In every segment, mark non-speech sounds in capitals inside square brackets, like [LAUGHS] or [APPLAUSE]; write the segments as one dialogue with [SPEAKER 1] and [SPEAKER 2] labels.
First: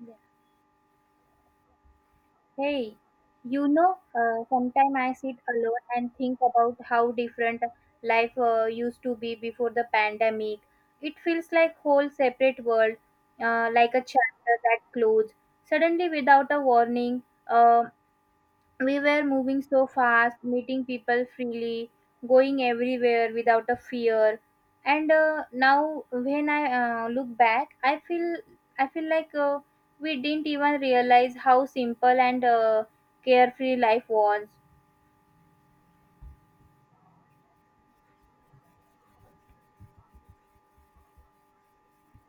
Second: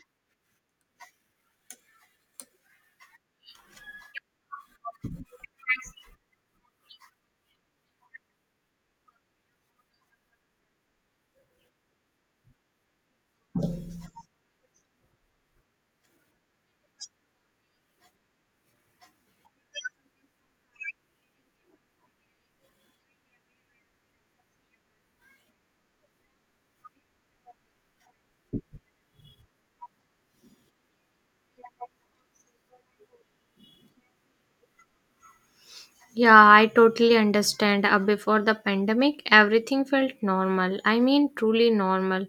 [SPEAKER 1] Yeah. Hey, you know, sometimes I sit alone and think about how different life used to be before the pandemic. It feels like whole separate world, like a chapter that closed suddenly without a warning. Um we were moving so fast, meeting people freely, going everywhere without a fear. And now, when I look back, I feel like we didn't even realize how simple and carefree life was.
[SPEAKER 2] Yeah, I totally understand. Before the pandemic, everything felt normal. I mean, truly normal,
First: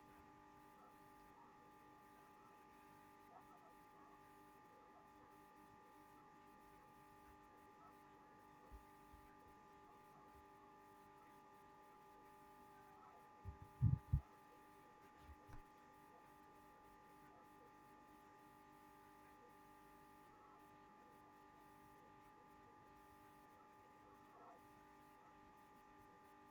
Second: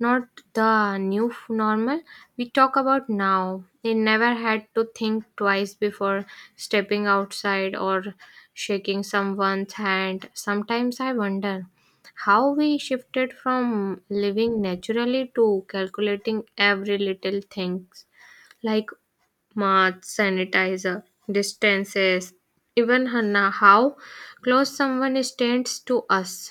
[SPEAKER 2] not the new normal we talk about now. They never had to think twice before stepping outside or shaking someone's hand. Sometimes I wonder how we shifted from living naturally to calculating every little things like masks, sanitizer, distances, even Hannah, how close someone stands to us.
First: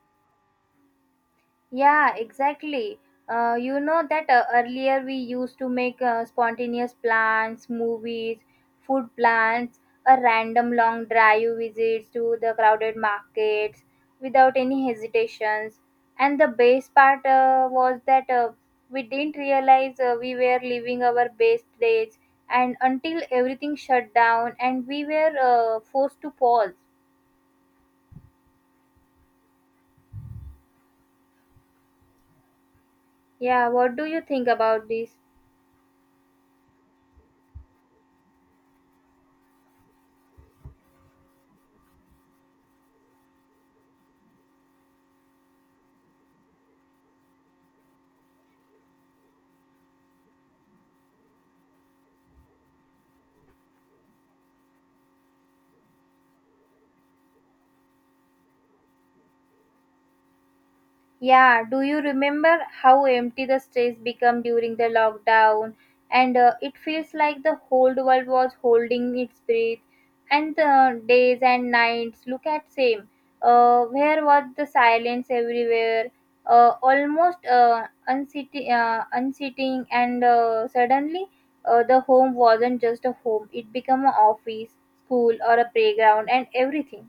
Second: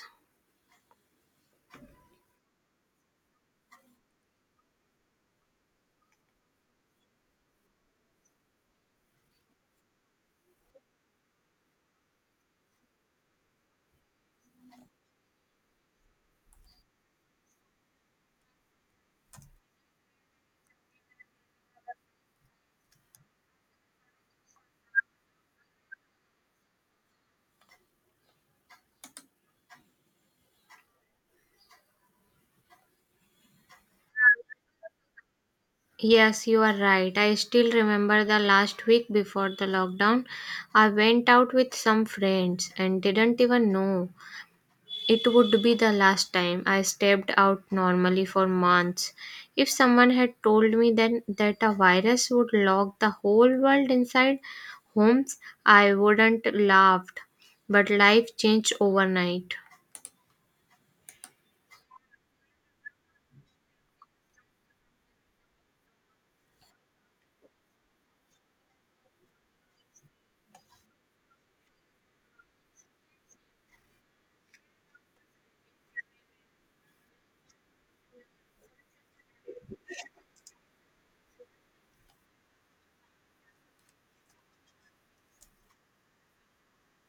[SPEAKER 1] Yeah, exactly. You know that earlier we used to make spontaneous plans, movies, food plans, a random long drive visits to the crowded markets without any hesitations. And the best part was that we didn't realize we were living our best days and until everything shut down and we were forced to pause. Yeah, what do you think about this?
[SPEAKER 2] Yes, you are right. I still remember the last week before the lockdown. I went out with some friends and didn't even know it would be the last time I stepped out normally for months. If someone had told me then that a virus would lock the whole world inside homes, I wouldn't laughed. But life changed overnight.
[SPEAKER 1] Yeah, do you remember how empty the streets become during the lockdown? And it feels like the whole world was holding its breath. And the days and nights, look at same. Where was the silence everywhere? Almost unseating, unseating, and suddenly the home wasn't just a home. It became an office, school, or a playground, and everything.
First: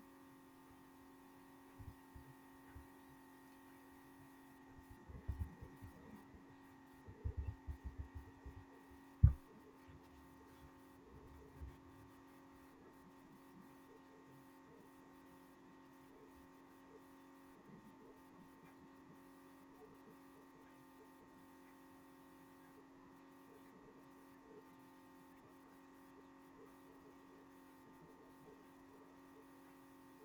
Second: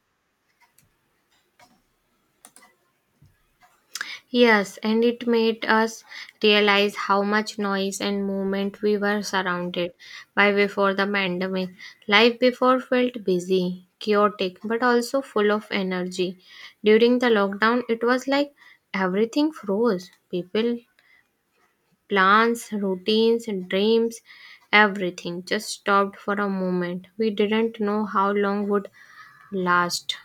[SPEAKER 2] Yes, and it made us realize how much noise and movement we were surrounded by before the pandemic. Life before felt busy, chaotic, but also full of energy. During the lockdown, it was like everything froze. People, plans, routines, dreams, everything just stopped for a moment. We didn't know how long would last.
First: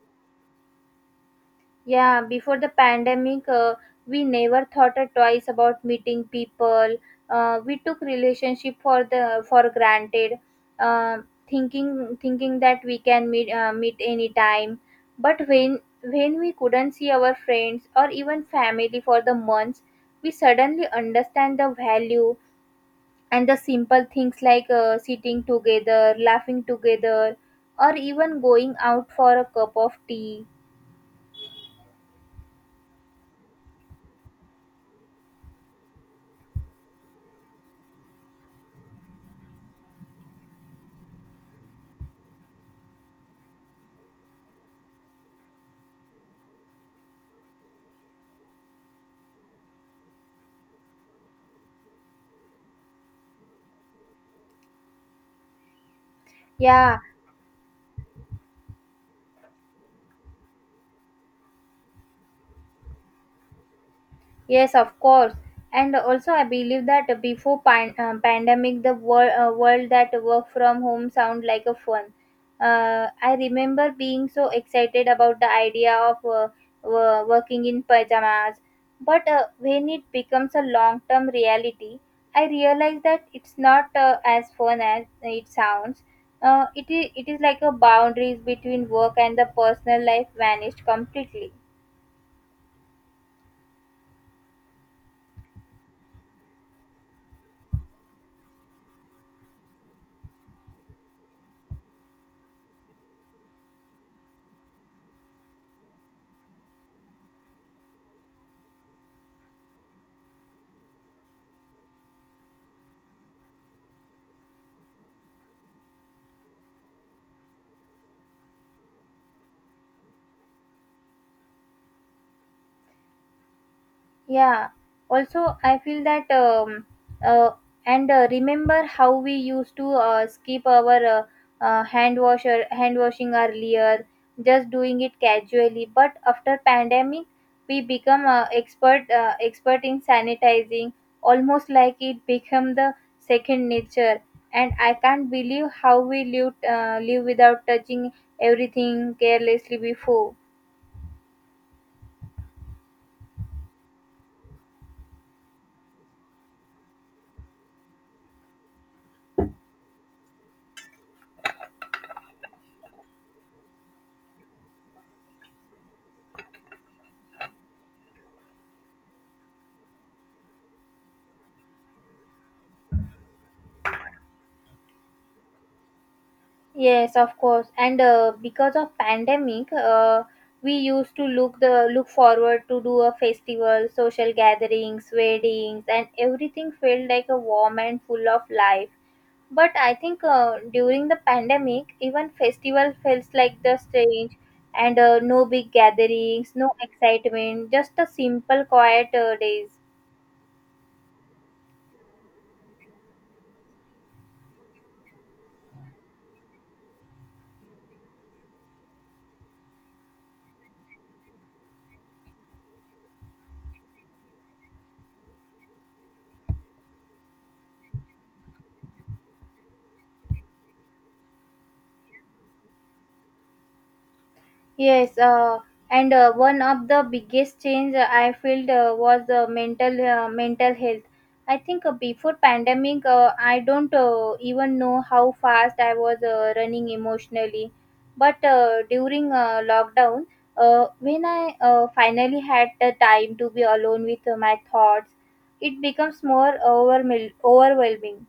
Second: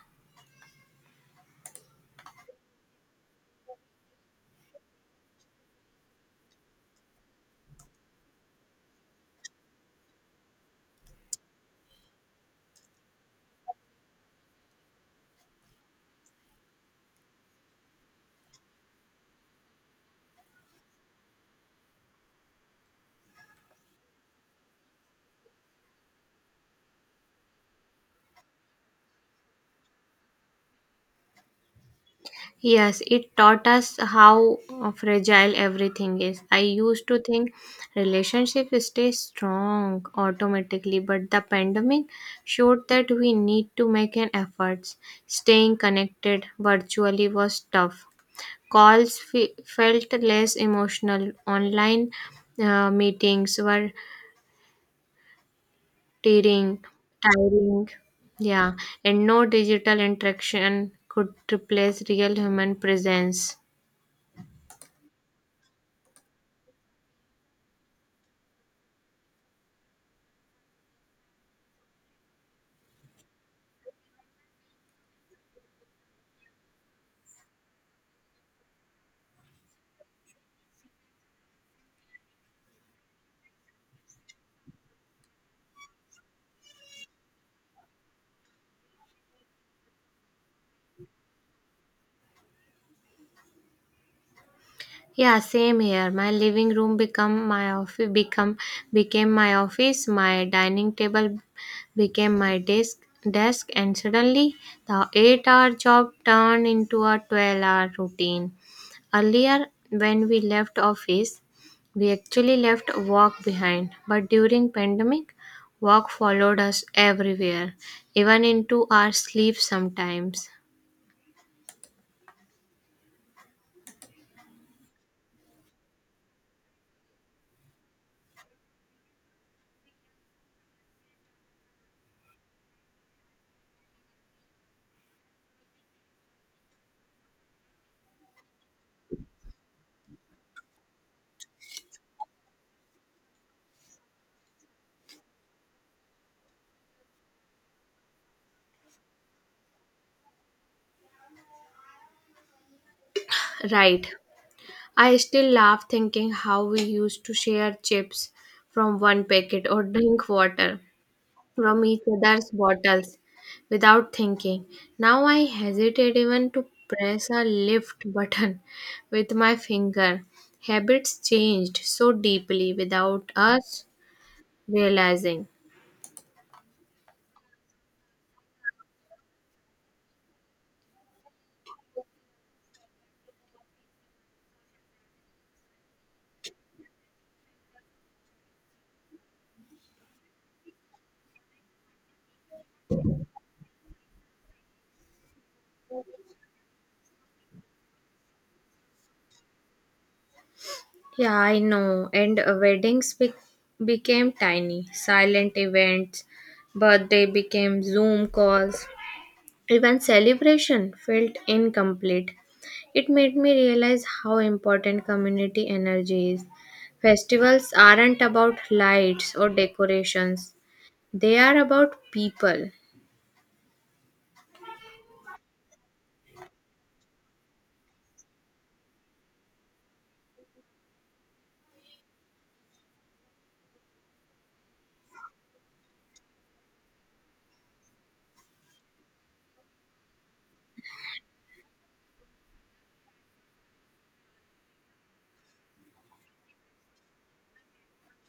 [SPEAKER 1] Yeah, before the pandemic, we never thought or twice about meeting people. We took relationship for the for granted, uh, thinking that we can meet meet anytime. But when we couldn't see our friends or even family for the months, we suddenly understand the value and the simple things like sitting together, laughing together, or even going out for a cup of tea.
[SPEAKER 2] Yes, it taught us how fragile everything is. I used to think relationship stay strong automatically, but the pandemic showed that we need to make an effort. Staying connected virtually was tough. Calls felt less emotional. Online meetings were tiring,
[SPEAKER 1] Yeah,
[SPEAKER 2] tiring. Yeah, and no digital interaction could replace real human presence.
[SPEAKER 1] yes, of course. And also, I believe that before pandemic, the world that work from home sound like a fun. I remember being so excited about the idea of working in pajamas. But when it becomes a long-term reality, I realize that it's not as fun as it sounds. It is like a boundaries between work and the personal life vanished completely.
[SPEAKER 2] Yeah, same here. My living room become my office become became my office, my dining table became my desk and suddenly the 8-hour hour job turned into a 12-hour hour routine. Earlier when we left office, we actually left work behind, but during pandemic, work followed us everywhere, even into our sleep sometimes.
[SPEAKER 1] Yeah. Also, I feel that uh, and remember how we used to skip our hand washing earlier, just doing it casually. But after pandemic, we become expert in sanitizing, almost like it become the second nature. And I can't believe how we live without touching everything carelessly before.
[SPEAKER 2] Right. I still laugh thinking how we used to share chips from one packet or drink water from each other's bottles without thinking. Now I hesitate even to press a lift button [LAUGHS] with my finger. Habits changed so deeply without us realizing.
[SPEAKER 1] Yes, of course. And because of pandemic, we used to look the look forward to do a festival, social gatherings, weddings, and everything felt like a warm and full of life. But I think during the pandemic, even festival feels like the strange and no big gatherings, no excitement, just a simple quiet days.
[SPEAKER 2] Yeah, I know. And weddings became tiny, silent events. Birthday became Zoom calls. Even celebration felt incomplete. It made me realize how important community energy is. Festivals aren't about lights or decorations, they are about people.
[SPEAKER 1] Yes, and one of the biggest change I felt was mental mental health. I think before pandemic, I don't even know how fast I was running emotionally. But during lockdown, when I finally had the time to be alone with my thoughts, it becomes more overwhelming.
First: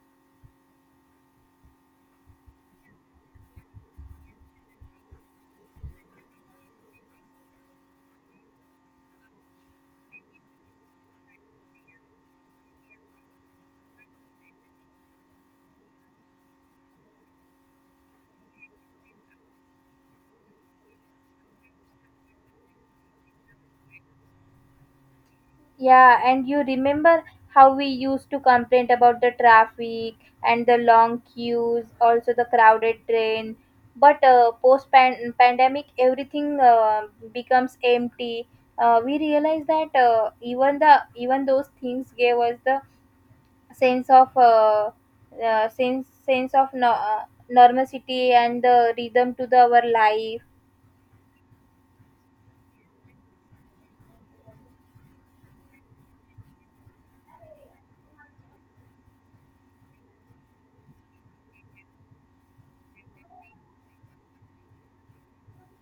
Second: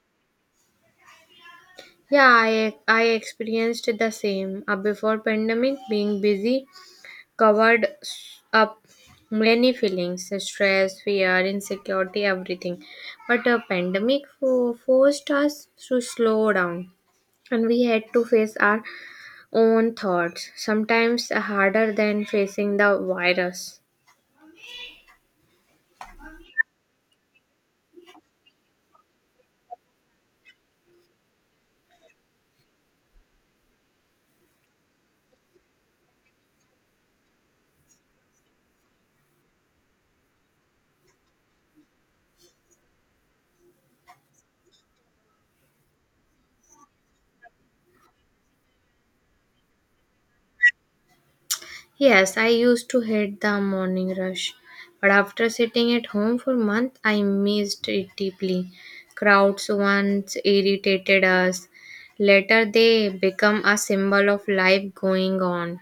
[SPEAKER 2] Yeah, I experienced the same. Before pandemic, being busy covered up many feelings, stress, fear, insecurity, everything. But a pandemic forced us to slow down and we had to face our own thoughts, sometimes harder than facing the virus.
[SPEAKER 1] Yeah, and you remember how we used to complain about the traffic and the long queues, also the crowded train. But post pandemic, everything becomes empty. We realize that even the even those things gave us the sense of sense of no, normalcy and the rhythm to the, our life.
[SPEAKER 2] Yes, I used to hate the morning rush, but after sitting at home for months, I missed it deeply. Crowds once irritated us, later they become a symbol of life going on.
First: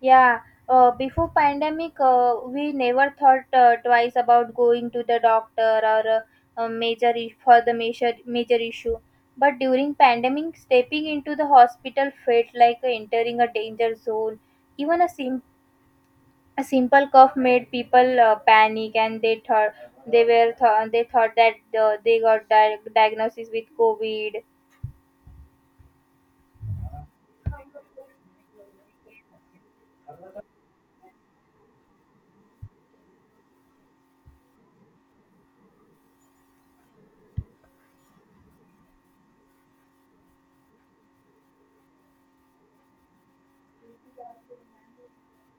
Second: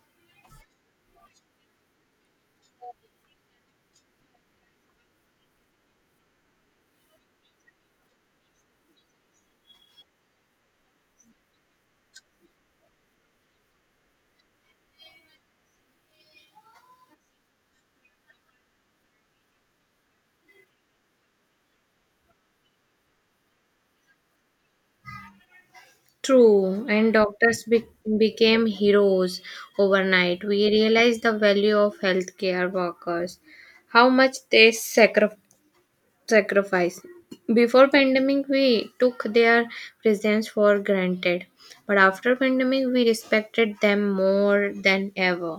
[SPEAKER 1] Yeah, before pandemic, we never thought twice about going to the doctor or a major for the major issue. But during pandemic, stepping into the hospital felt like entering a danger zone. Even a simple cough made people panic, and they thought they were they thought that they got diagnosis with COVID.
[SPEAKER 2] True, and doctors became heroes overnight. We realized the value of healthcare workers, how much they sacrifice. Before pandemic, we took their presence for granted, but after pandemic, we respected them more than ever.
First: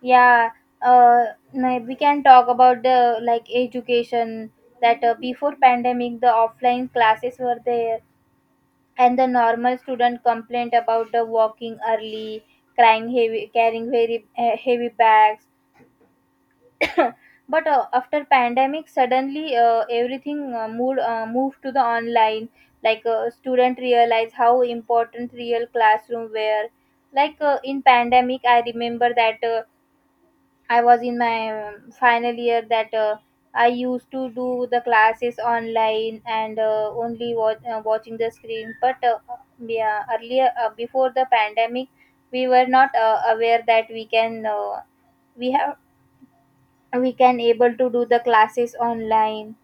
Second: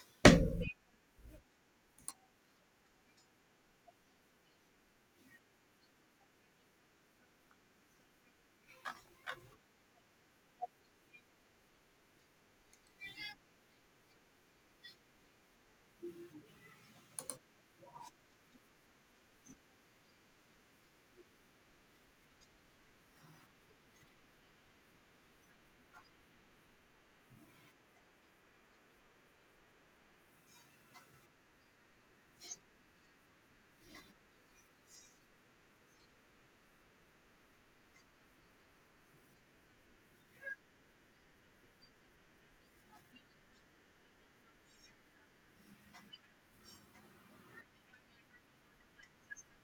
[SPEAKER 1] Yeah, uh, we can talk about the like education that before pandemic the offline classes were there and the normal student complained about the walking early, crying heavy, carrying very heavy bags. But after pandemic, suddenly everything moved to the online. Like student realize how important real classroom were. Like in pandemic, I remember that. I was in my final year that I used to do the classes online and watching the screen. But yeah, earlier before the pandemic, we were not aware that we have we can able to do the classes online.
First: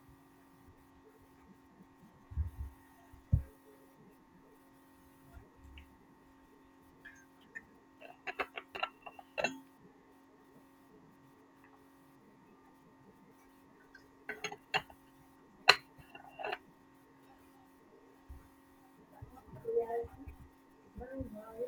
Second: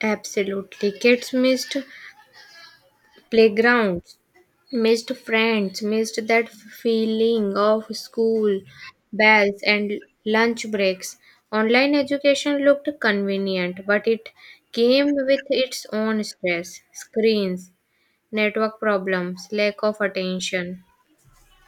[SPEAKER 2] Absolutely, kids missed playgrounds, missed friends, missed that feeling of school bells and lunch breaks. Online education looked convenient, but it came with its own stress, screens, network problems, lack of attention.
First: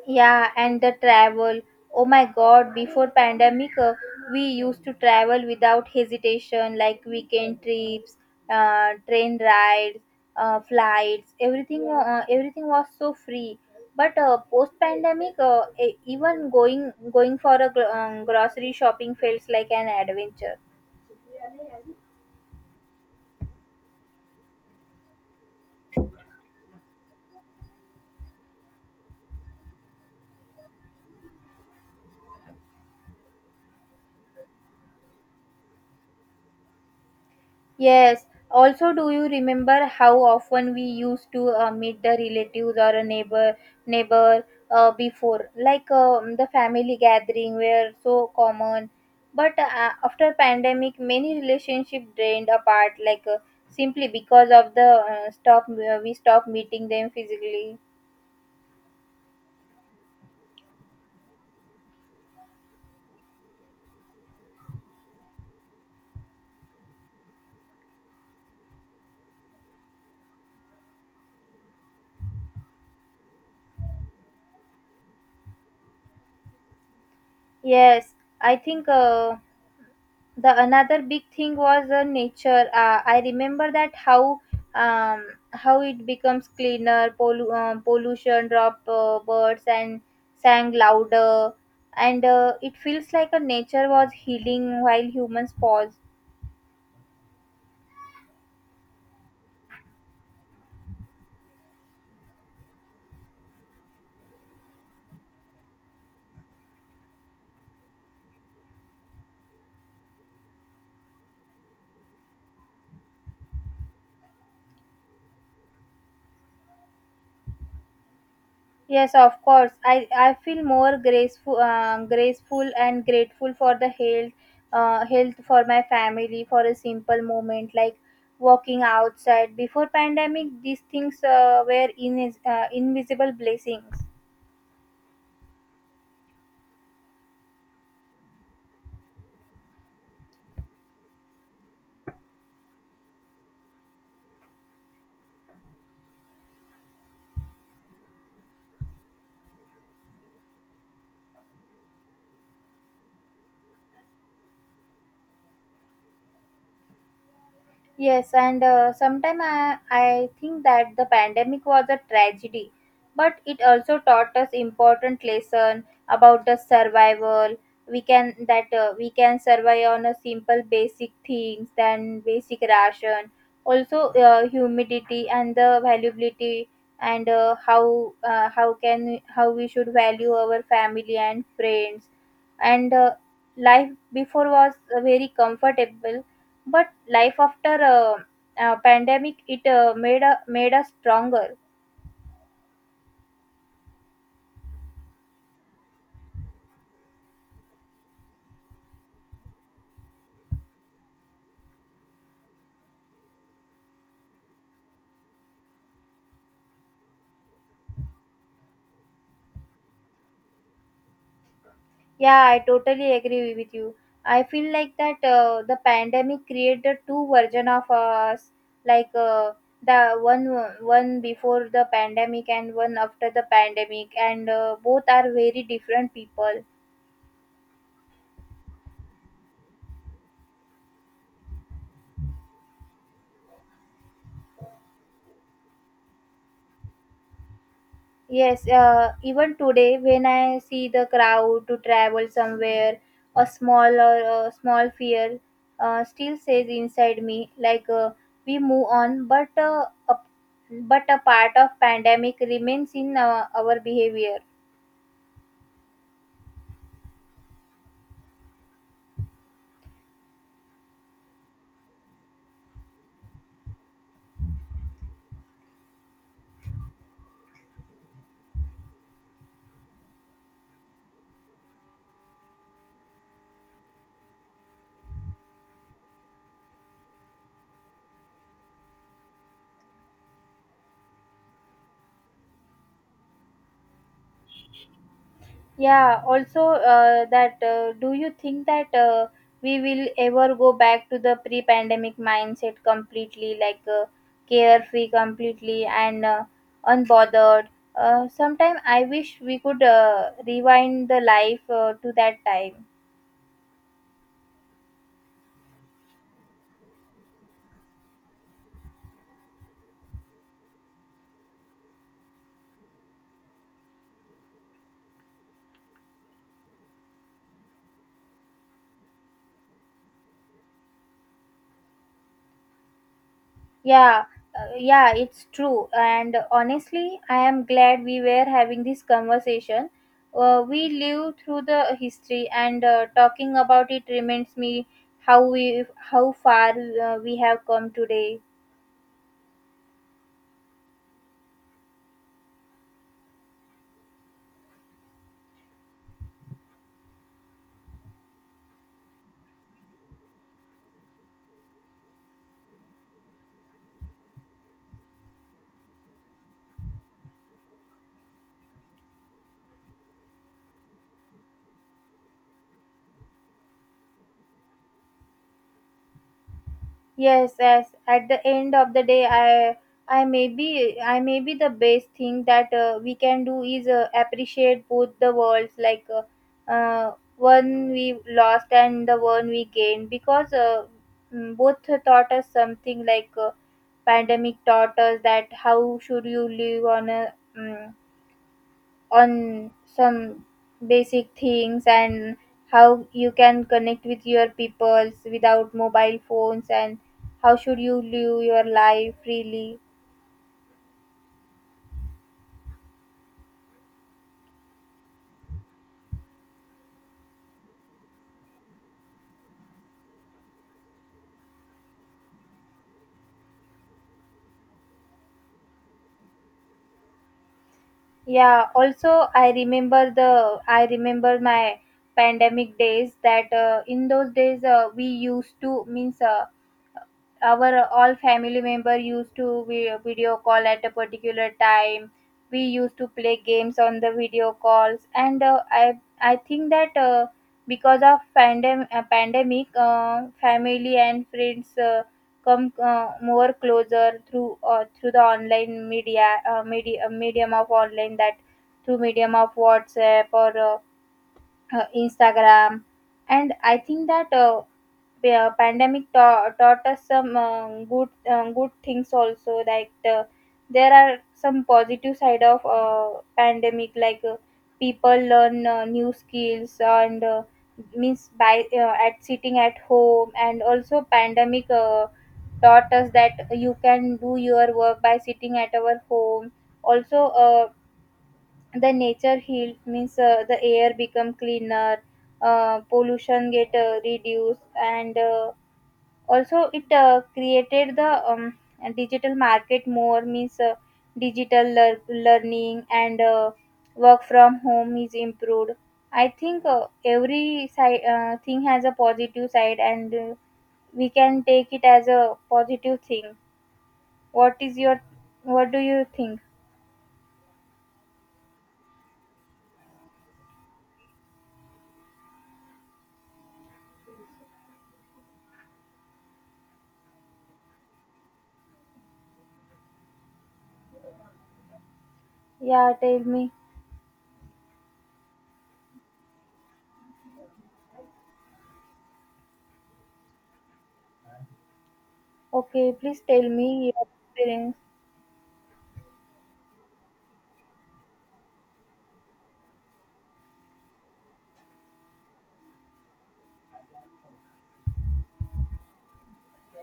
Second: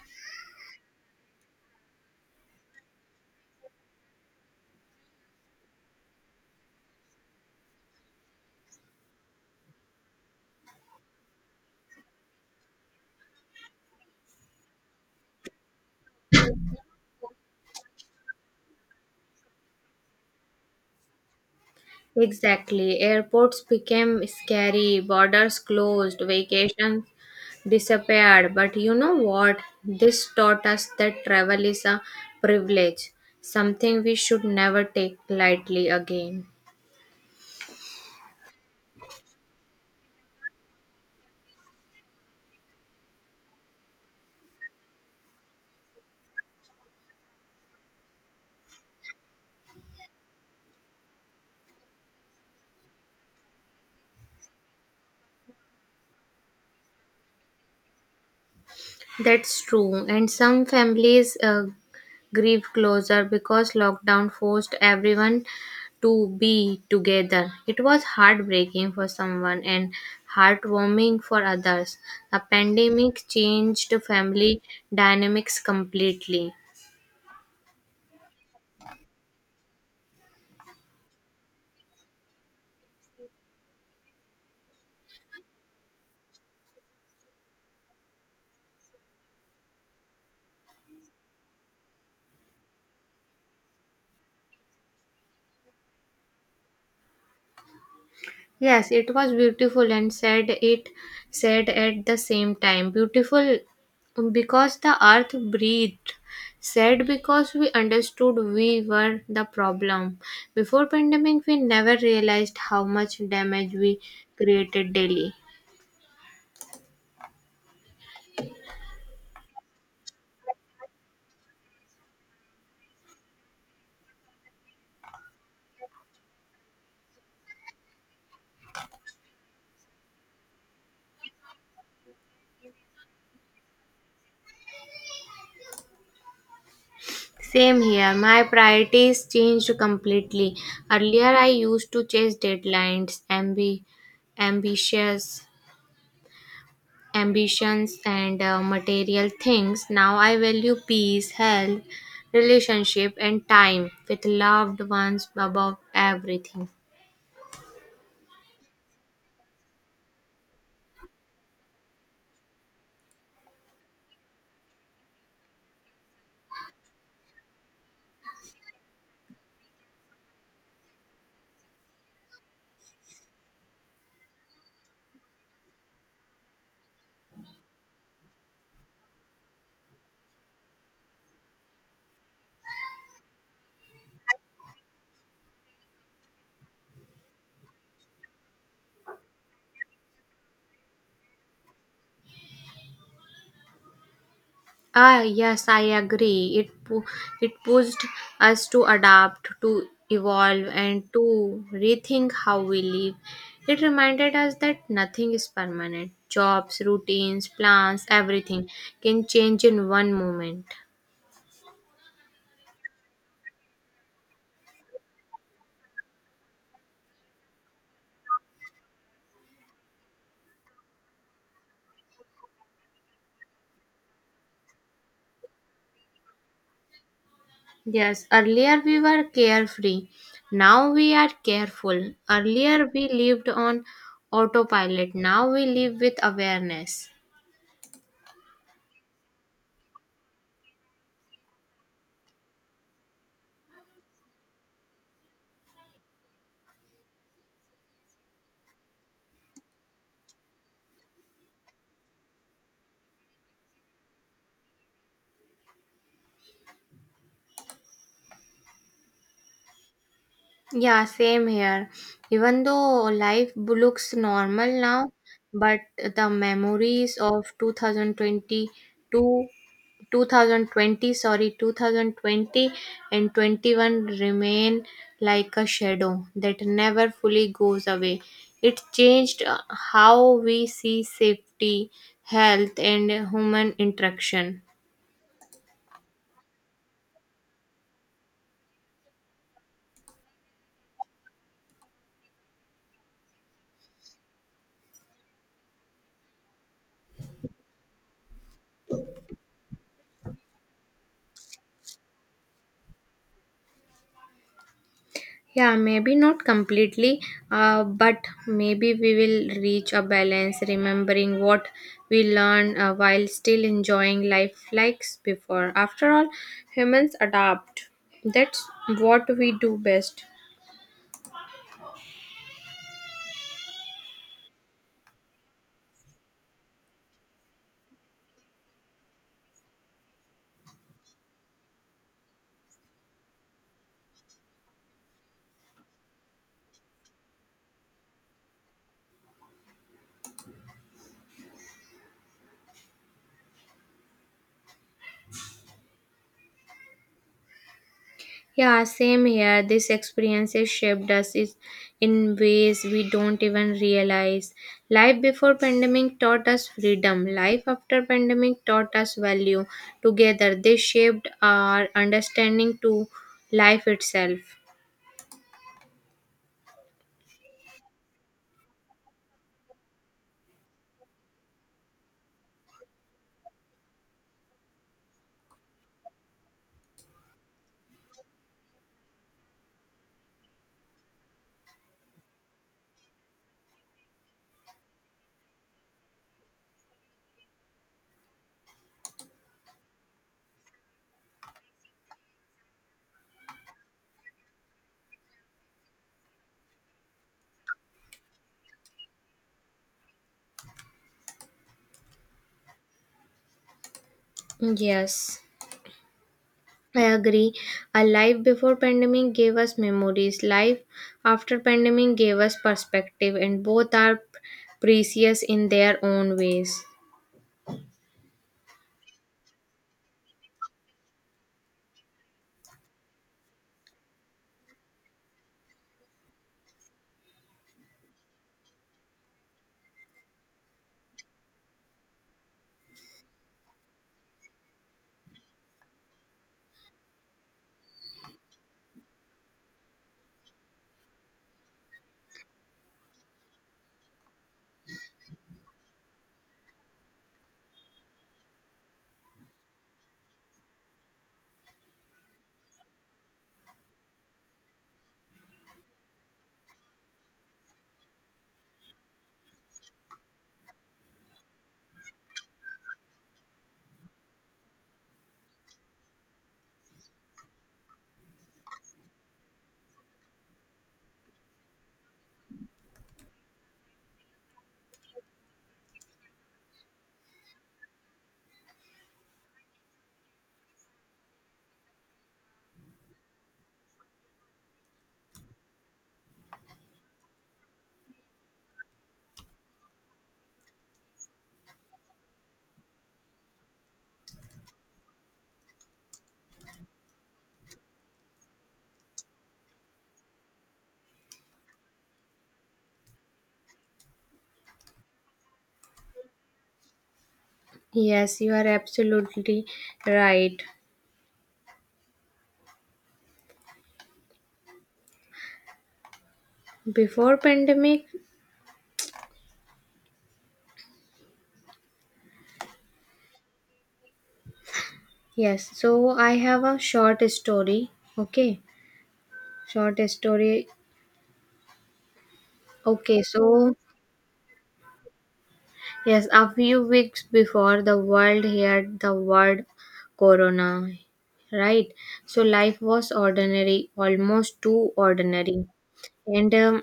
[SPEAKER 1] Yeah, and the travel. Oh my god, before pandemic, we used to travel without hesitation, like weekend trips, train rides, flights. Everything, everything was so free. But post pandemic, even going for a grocery shopping feels like an adventure.
[SPEAKER 2] Exactly. Airports became scary, borders closed, vacations disappeared. But you know what? This taught us that travel is a privilege, something we should never take lightly again.
[SPEAKER 1] Yes. Also, do you remember how often we used to meet the relatives or a neighbor neighbor before, like the family gathering were so common. But after pandemic, many relationship drained apart, like simply because of the stop we stop meeting them physically.
[SPEAKER 2] That's true, and some families grieve closer because lockdown forced everyone to be together. It was heartbreaking for someone and heartwarming for others. The pandemic changed family dynamics completely.
[SPEAKER 1] Yes, I think. The another big thing was the nature. I remember that um, how it becomes cleaner, pollution drop, birds and sang louder, and it feels like a nature was healing while humans pause.
[SPEAKER 2] Yes, it was beautiful and sad. It said at the same time. Beautiful because the earth breathed. Sad because we understood we were the problem. Before pandemic, we never realized how much damage we created daily.
[SPEAKER 1] Yes, of course. I feel more graceful, graceful and grateful for the health, health for my family for a simple moment like walking outside. Before pandemic, these things invisible blessings.
[SPEAKER 2] Same here. My priorities changed completely. Earlier, I used to chase deadlines, ambi- ambitious ambitions and material things. Now I value peace, health, relationship, and time with loved ones above everything.
[SPEAKER 1] Yes, and sometimes I think that the pandemic was a tragedy, but it also taught us important lesson about the survival. We can that we can survive on a simple basic things than basic ration. Also, humidity and the valuability and how we should value our family and friends and life before was very comfortable, but life after pandemic it made us stronger.
[SPEAKER 2] Ah, yes, I agree. It pushed us to adapt, to evolve, and to rethink how we live. It reminded us that nothing is permanent. Jobs, routines, plans, everything can change in one moment.
[SPEAKER 1] Yeah, I totally agree with you. I feel like that the pandemic created two version of us, like the one before the pandemic and one after the pandemic, and both are very different people.
[SPEAKER 2] Yes, earlier we were carefree. Now we are careful. Earlier we lived on autopilot. Now we live with awareness.
[SPEAKER 1] Yes, even today, when I see the crowd to travel somewhere, a small fear still says inside me, like we move on, but but a part of pandemic remains in our behavior.
[SPEAKER 2] Yeah, same here. Even though life looks normal now, but the memories of 2022, 2020, sorry, 2020 and 21 remain like a shadow that never fully goes away. It changed how we see safety, health, and human interaction.
[SPEAKER 1] Yeah, also that do you think that we will ever go back to the pre-pandemic mindset completely, like carefree completely and unbothered? Sometime I wish we could rewind the life to that time.
[SPEAKER 2] Yeah, maybe not completely, but maybe we will reach a balance, remembering what we learned while still enjoying life like before. After all, humans adapt. That's what we do best.
[SPEAKER 1] Yeah, yeah, it's true. And honestly, I am glad we were having this conversation. We live through the history, and talking about it reminds me how we how far we have come today.
[SPEAKER 2] Yeah, same here. This experiences shaped us in ways we don't even realize. Life before pandemic taught us freedom. Life after pandemic taught us value. Together, they shaped our understanding to life itself.
[SPEAKER 1] Yes, yes. At the end of the day, I may be the best thing that we can do is appreciate both the worlds, like one we lost and the one we gained, because both taught us something. Like pandemic taught us that how should you live on a on some basic things, and how you can connect with your peoples without mobile phones, and how should you live your life freely.
[SPEAKER 2] Yes, I agree. A life before pandemic gave us memories. Life after pandemic gave us perspective, and both are precious in their own ways.
[SPEAKER 1] Yeah Also I remember the I remember my pandemic days that in those days we used to means our all family member used to video call at a particular time. We used to play games on the video calls, and I think that because of pandemic family and friends come more closer through through the online media medium of online, that through medium of WhatsApp or Instagram, and I think that pandemic taught us some good things also. Like the, there are some positive side of pandemic, like people learn new skills and means by at sitting at home, and also pandemic taught us that you can do your work by sitting at our home. Also, the nature healed, means the air become cleaner, pollution get reduced, and also it created the digital market more, means digital learning and work from home is improved. I think every side thing has a positive side, and we can take it as a positive thing. What is your, what do you think?
[SPEAKER 2] Yes, you are absolutely right. Before pandemic,
[SPEAKER 1] Yeah Tell me.
[SPEAKER 2] yes. So I have a short story. Okay, short story.
[SPEAKER 1] Okay,
[SPEAKER 2] Okay,
[SPEAKER 1] please tell
[SPEAKER 2] so
[SPEAKER 1] me your experience.
[SPEAKER 2] yes, a few weeks before the world heard the word corona, right? So life was ordinary, almost too ordinary, and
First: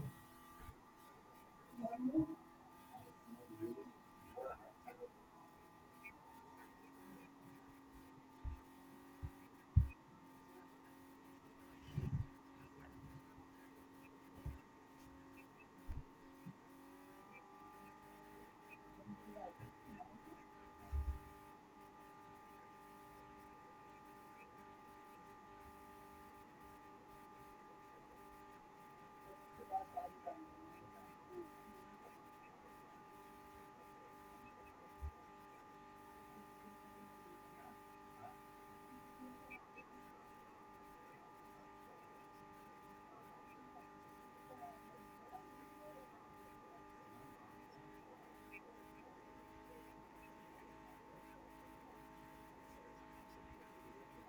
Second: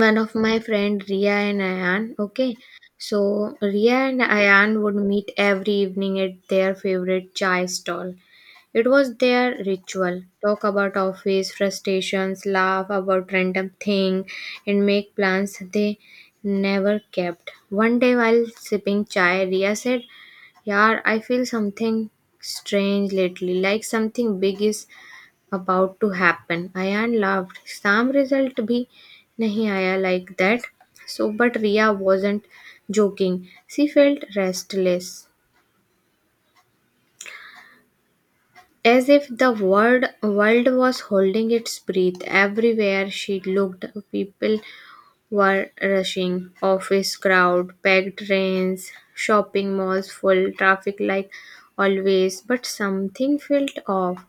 [SPEAKER 2] one of my friend Ria and Ayan. Okay, so Ria and Ayan would meet every evening at their favorite chai stall. It was their ritual. Talk about office frustrations, laugh about random thing, and make plans they never kept. One day while sipping chai, Ria said, "Yaar, I feel something strange lately. Like something big is about to happen." Ayan laughed. "Some result bhi nahi aaya," like that. So, but Ria wasn't joking. She felt restless, as if the world was holding its breath. Everywhere she looked, people were rushing. Office crowd, packed trains, shopping malls full, traffic like always. But something felt off.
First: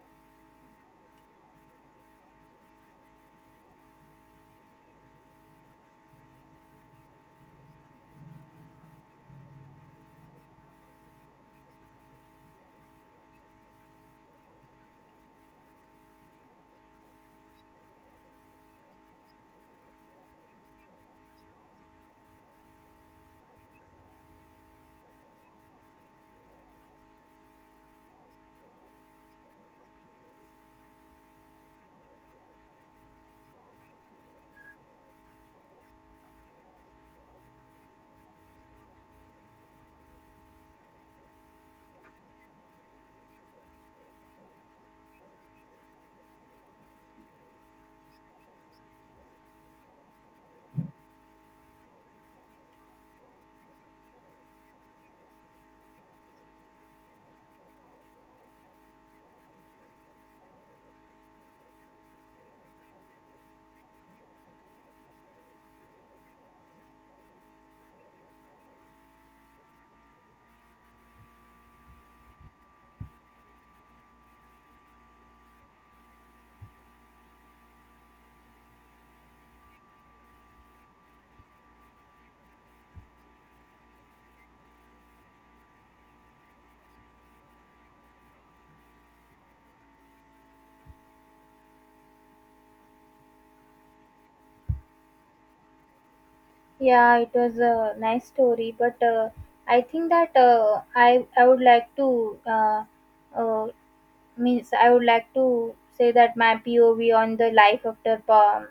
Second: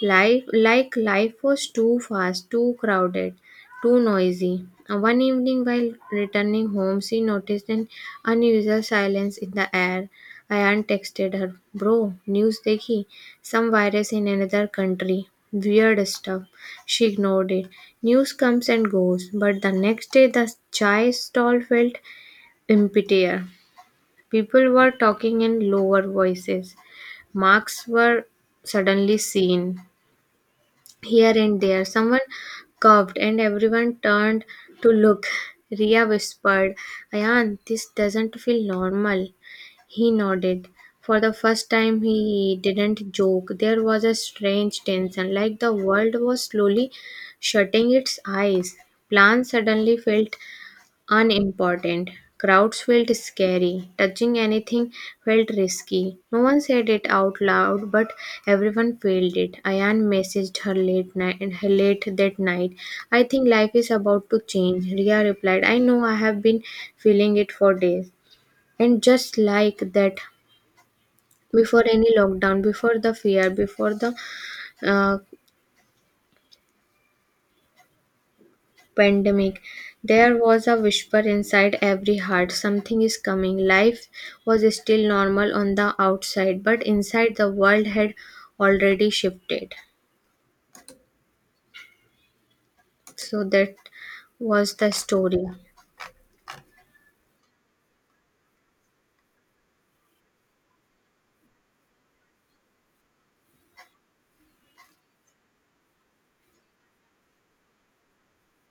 [SPEAKER 2] Life, like life was too fast, too crowded, too noisy. One evening, while returning home, she noticed an unusual silence in the air. Ayan texted her, "Bro, news dekhi. Some virus in another country. Weird stuff." She ignored it. News comes and goes, but the next day the chai stall felt emptier. People were talking in lower voices. Marks were suddenly seen. Here and there, someone coughed and everyone turned to look. Ria whispered, "Ayan, this doesn't feel normal." He nodded. For the first time, he didn't joke. There was a strange tension, like the world was slowly shutting its eyes. Plants suddenly felt unimportant. Crowds felt scary. Touching anything felt risky. No one said it out loud, but everyone felt it. Ayan messaged her late that night, "I think life is about to change." Ria replied, "I know I have been feeling it for days." And just like that, before any lockdown, before the fear, before the uh, pandemic, there was a whisper inside every heart: something is coming. Life was still normal on the outside, but inside the world had already shifted. So that was the story.
[SPEAKER 1] Yeah, it was a nice story, but I think that I would like to, uh, means, I would like to say that my POV on the life after pa-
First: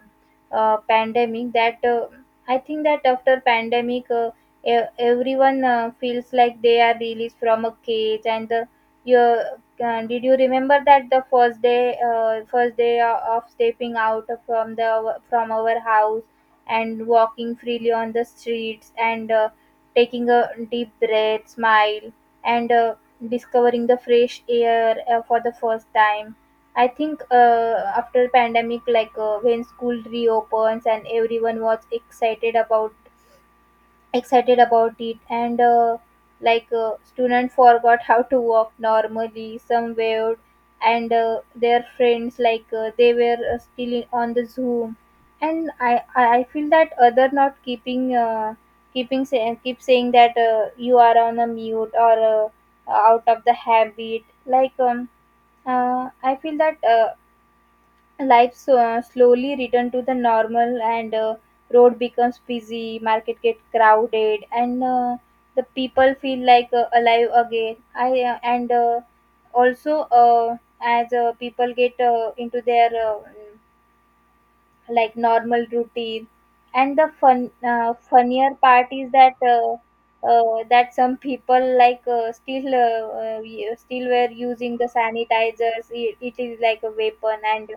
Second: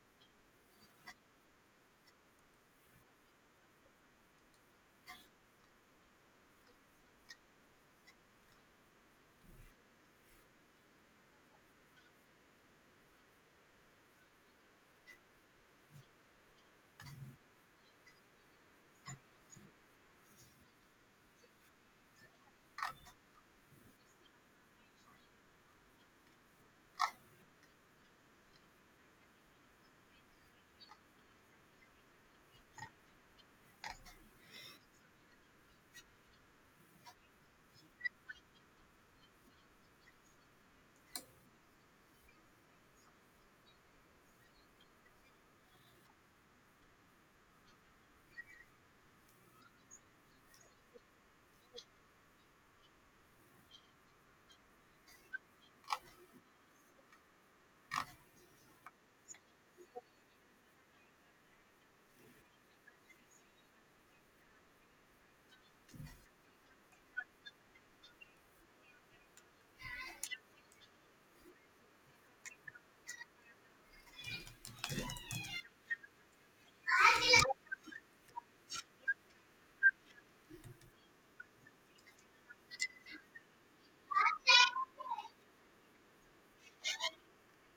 [SPEAKER 1] uh, pandemic. That I think that after pandemic, everyone feels like they are released from a cage. And the you did you remember that the first day of stepping out from the from our house, and walking freely on the streets, and taking a deep breath, smile, and discovering the fresh air for the first time? I think after pandemic, like when school reopens and everyone was excited about it. And student forgot how to walk normally, some waved, and their friends, like they were, still on the zoom. And I feel that other not keep saying that you are on a mute or out of the habit, like uh, I feel that life slowly return to the normal, and road becomes busy, market get crowded, and the people feel like alive again. I And also, as people get into their like normal routine. And the funnier part is that some people, like still were using the sanitizers. It is like a weapon, and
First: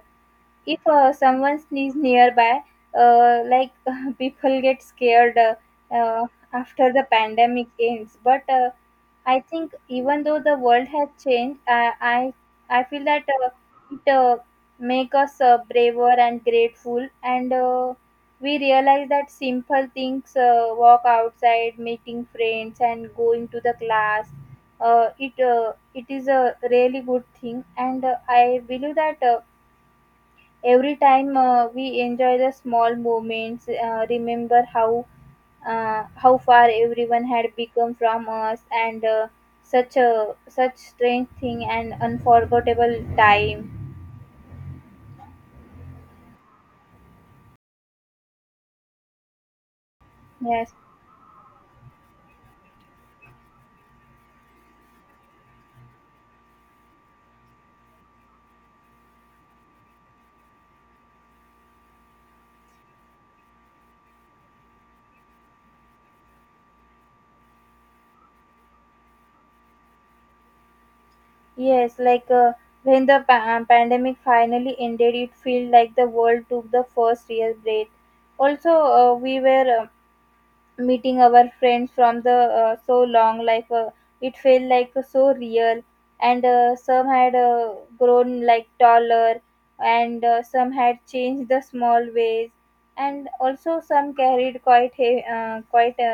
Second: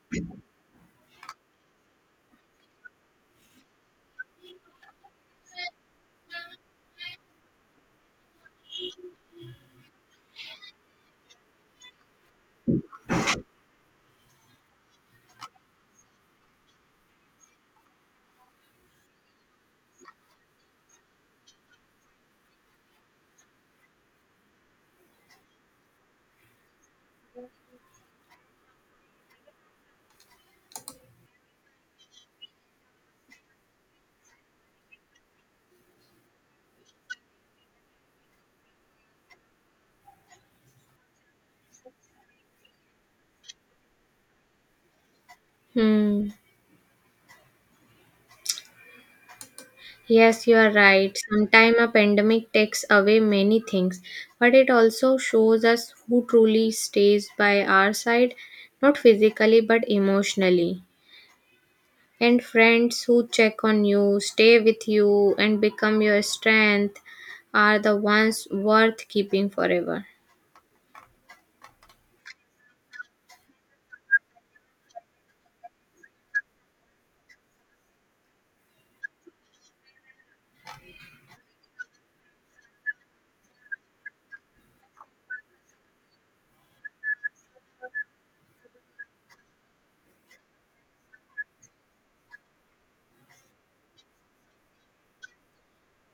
[SPEAKER 1] if someone sneezes nearby, uh, like [LAUGHS] people get scared uh, after the pandemic ends. But I think, even though the world has changed, I feel that it make us braver and grateful, and we realize that simple things, walk outside, meeting friends, and going to the class. It is a really good thing, and I believe that. Every time we enjoy the small moments, remember how far everyone had become from us, and such a such strange thing and unforgettable time.
[SPEAKER 2] Hmm. Yes, you are
[SPEAKER 1] Yes,
[SPEAKER 2] right. Sometimes a pandemic takes away many things, but it also shows us who truly stays by our side, not physically but emotionally, and friends who check on you, stay with you, and become your strength are the ones worth keeping forever.
[SPEAKER 1] yes, like when the pandemic finally ended, it felt like the world took the first real breath. Also we were, meeting our friends from the so long, like it felt like so real. And some had grown like taller, and some had changed the small ways, and also some carried quite a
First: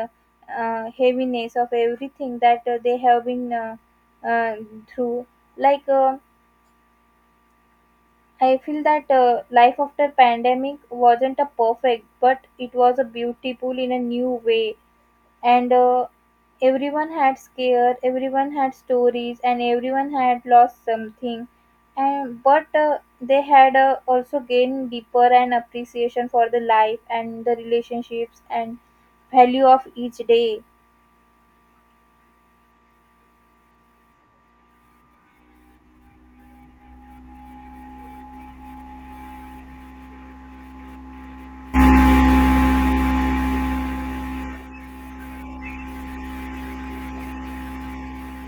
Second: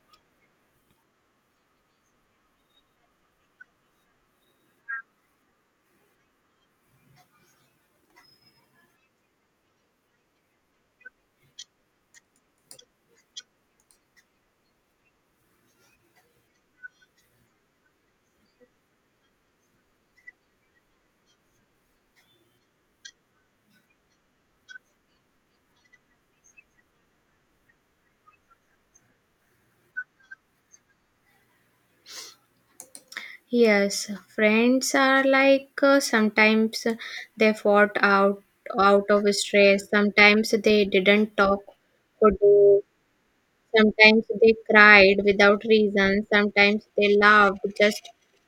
[SPEAKER 1] heaviness of everything that they have been uh, through, like I feel that life after pandemic wasn't a perfect, but it was a beautiful in a new way. And everyone had scare, everyone had stories, and everyone had lost something, and but they had also gained deeper an appreciation for the life and the relationships and value of each day.
[SPEAKER 2] Yes, friends are like sometimes they fought out of stress, sometimes they didn't talk for days, sometimes they cried without reason, sometimes they laughed just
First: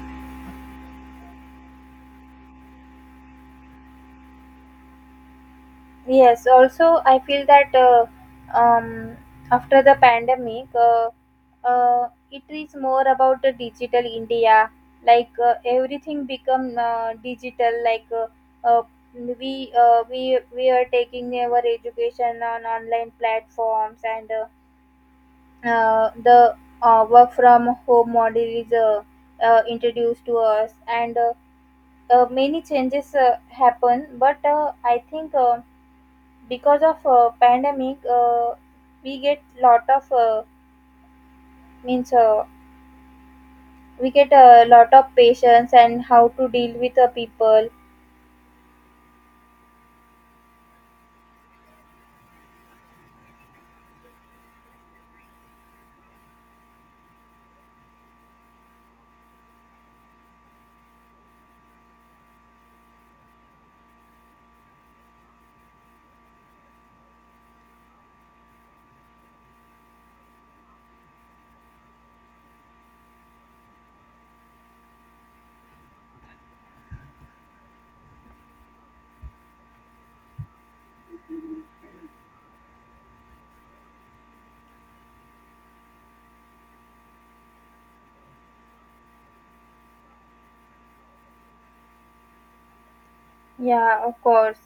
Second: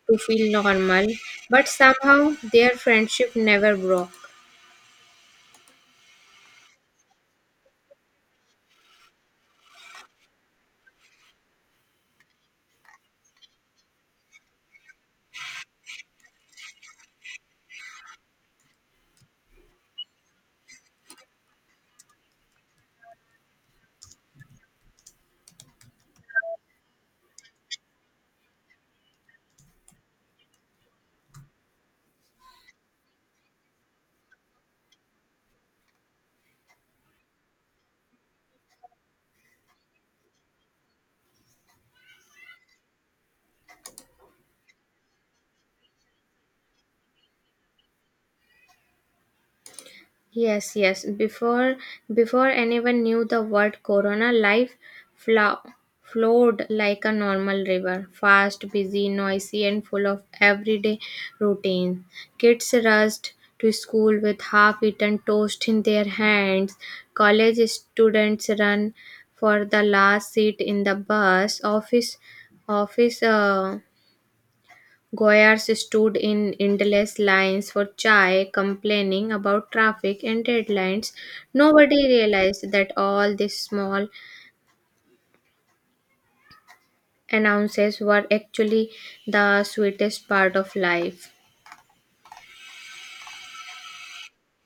[SPEAKER 2] to feel normal, but somehow their friendship never broke.
[SPEAKER 1] Yes, also I feel that um, after the pandemic, it is more about the digital India. Like everything become digital. Like uh, we are taking our education on online platforms, and the work from home model is introduced to us, and many changes happen. But I think. Because of pandemic, we get lot of, means, we get a lot of patience and how to deal with the people.
[SPEAKER 2] Yes, yes. Before anyone knew the word corona, life flow, flowed like a normal river, fast, busy, noisy, and full of everyday routine. Kids rushed to school with half-eaten toast in their hands. College students run for the last seat in the bus. Office office Goyars stood in endless lines for chai, complaining about traffic and deadlines. Nobody realized that all these small annoyances were actually the sweetest part of life.
[SPEAKER 1] Yeah, of course,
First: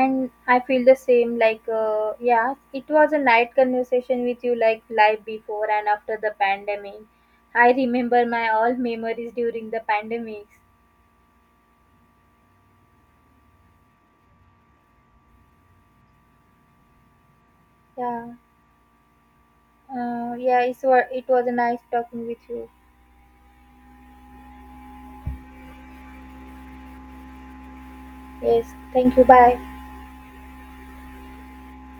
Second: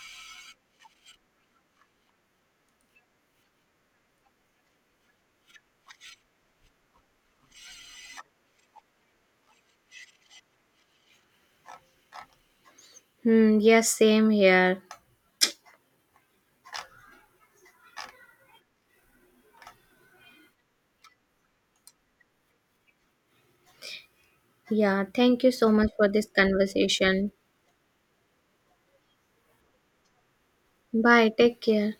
[SPEAKER 1] and I feel the same, like yeah, it was a night conversation with you, like life before and after the pandemic. I remember my all memories during the pandemics.
[SPEAKER 2] Hmm, yes, same here.
[SPEAKER 1] Yeah. Yeah, it was a nice talking with you.
[SPEAKER 2] Yeah, thank you so much for this conversation.
[SPEAKER 1] Yes, thank you, bye.
[SPEAKER 2] Bye, take care.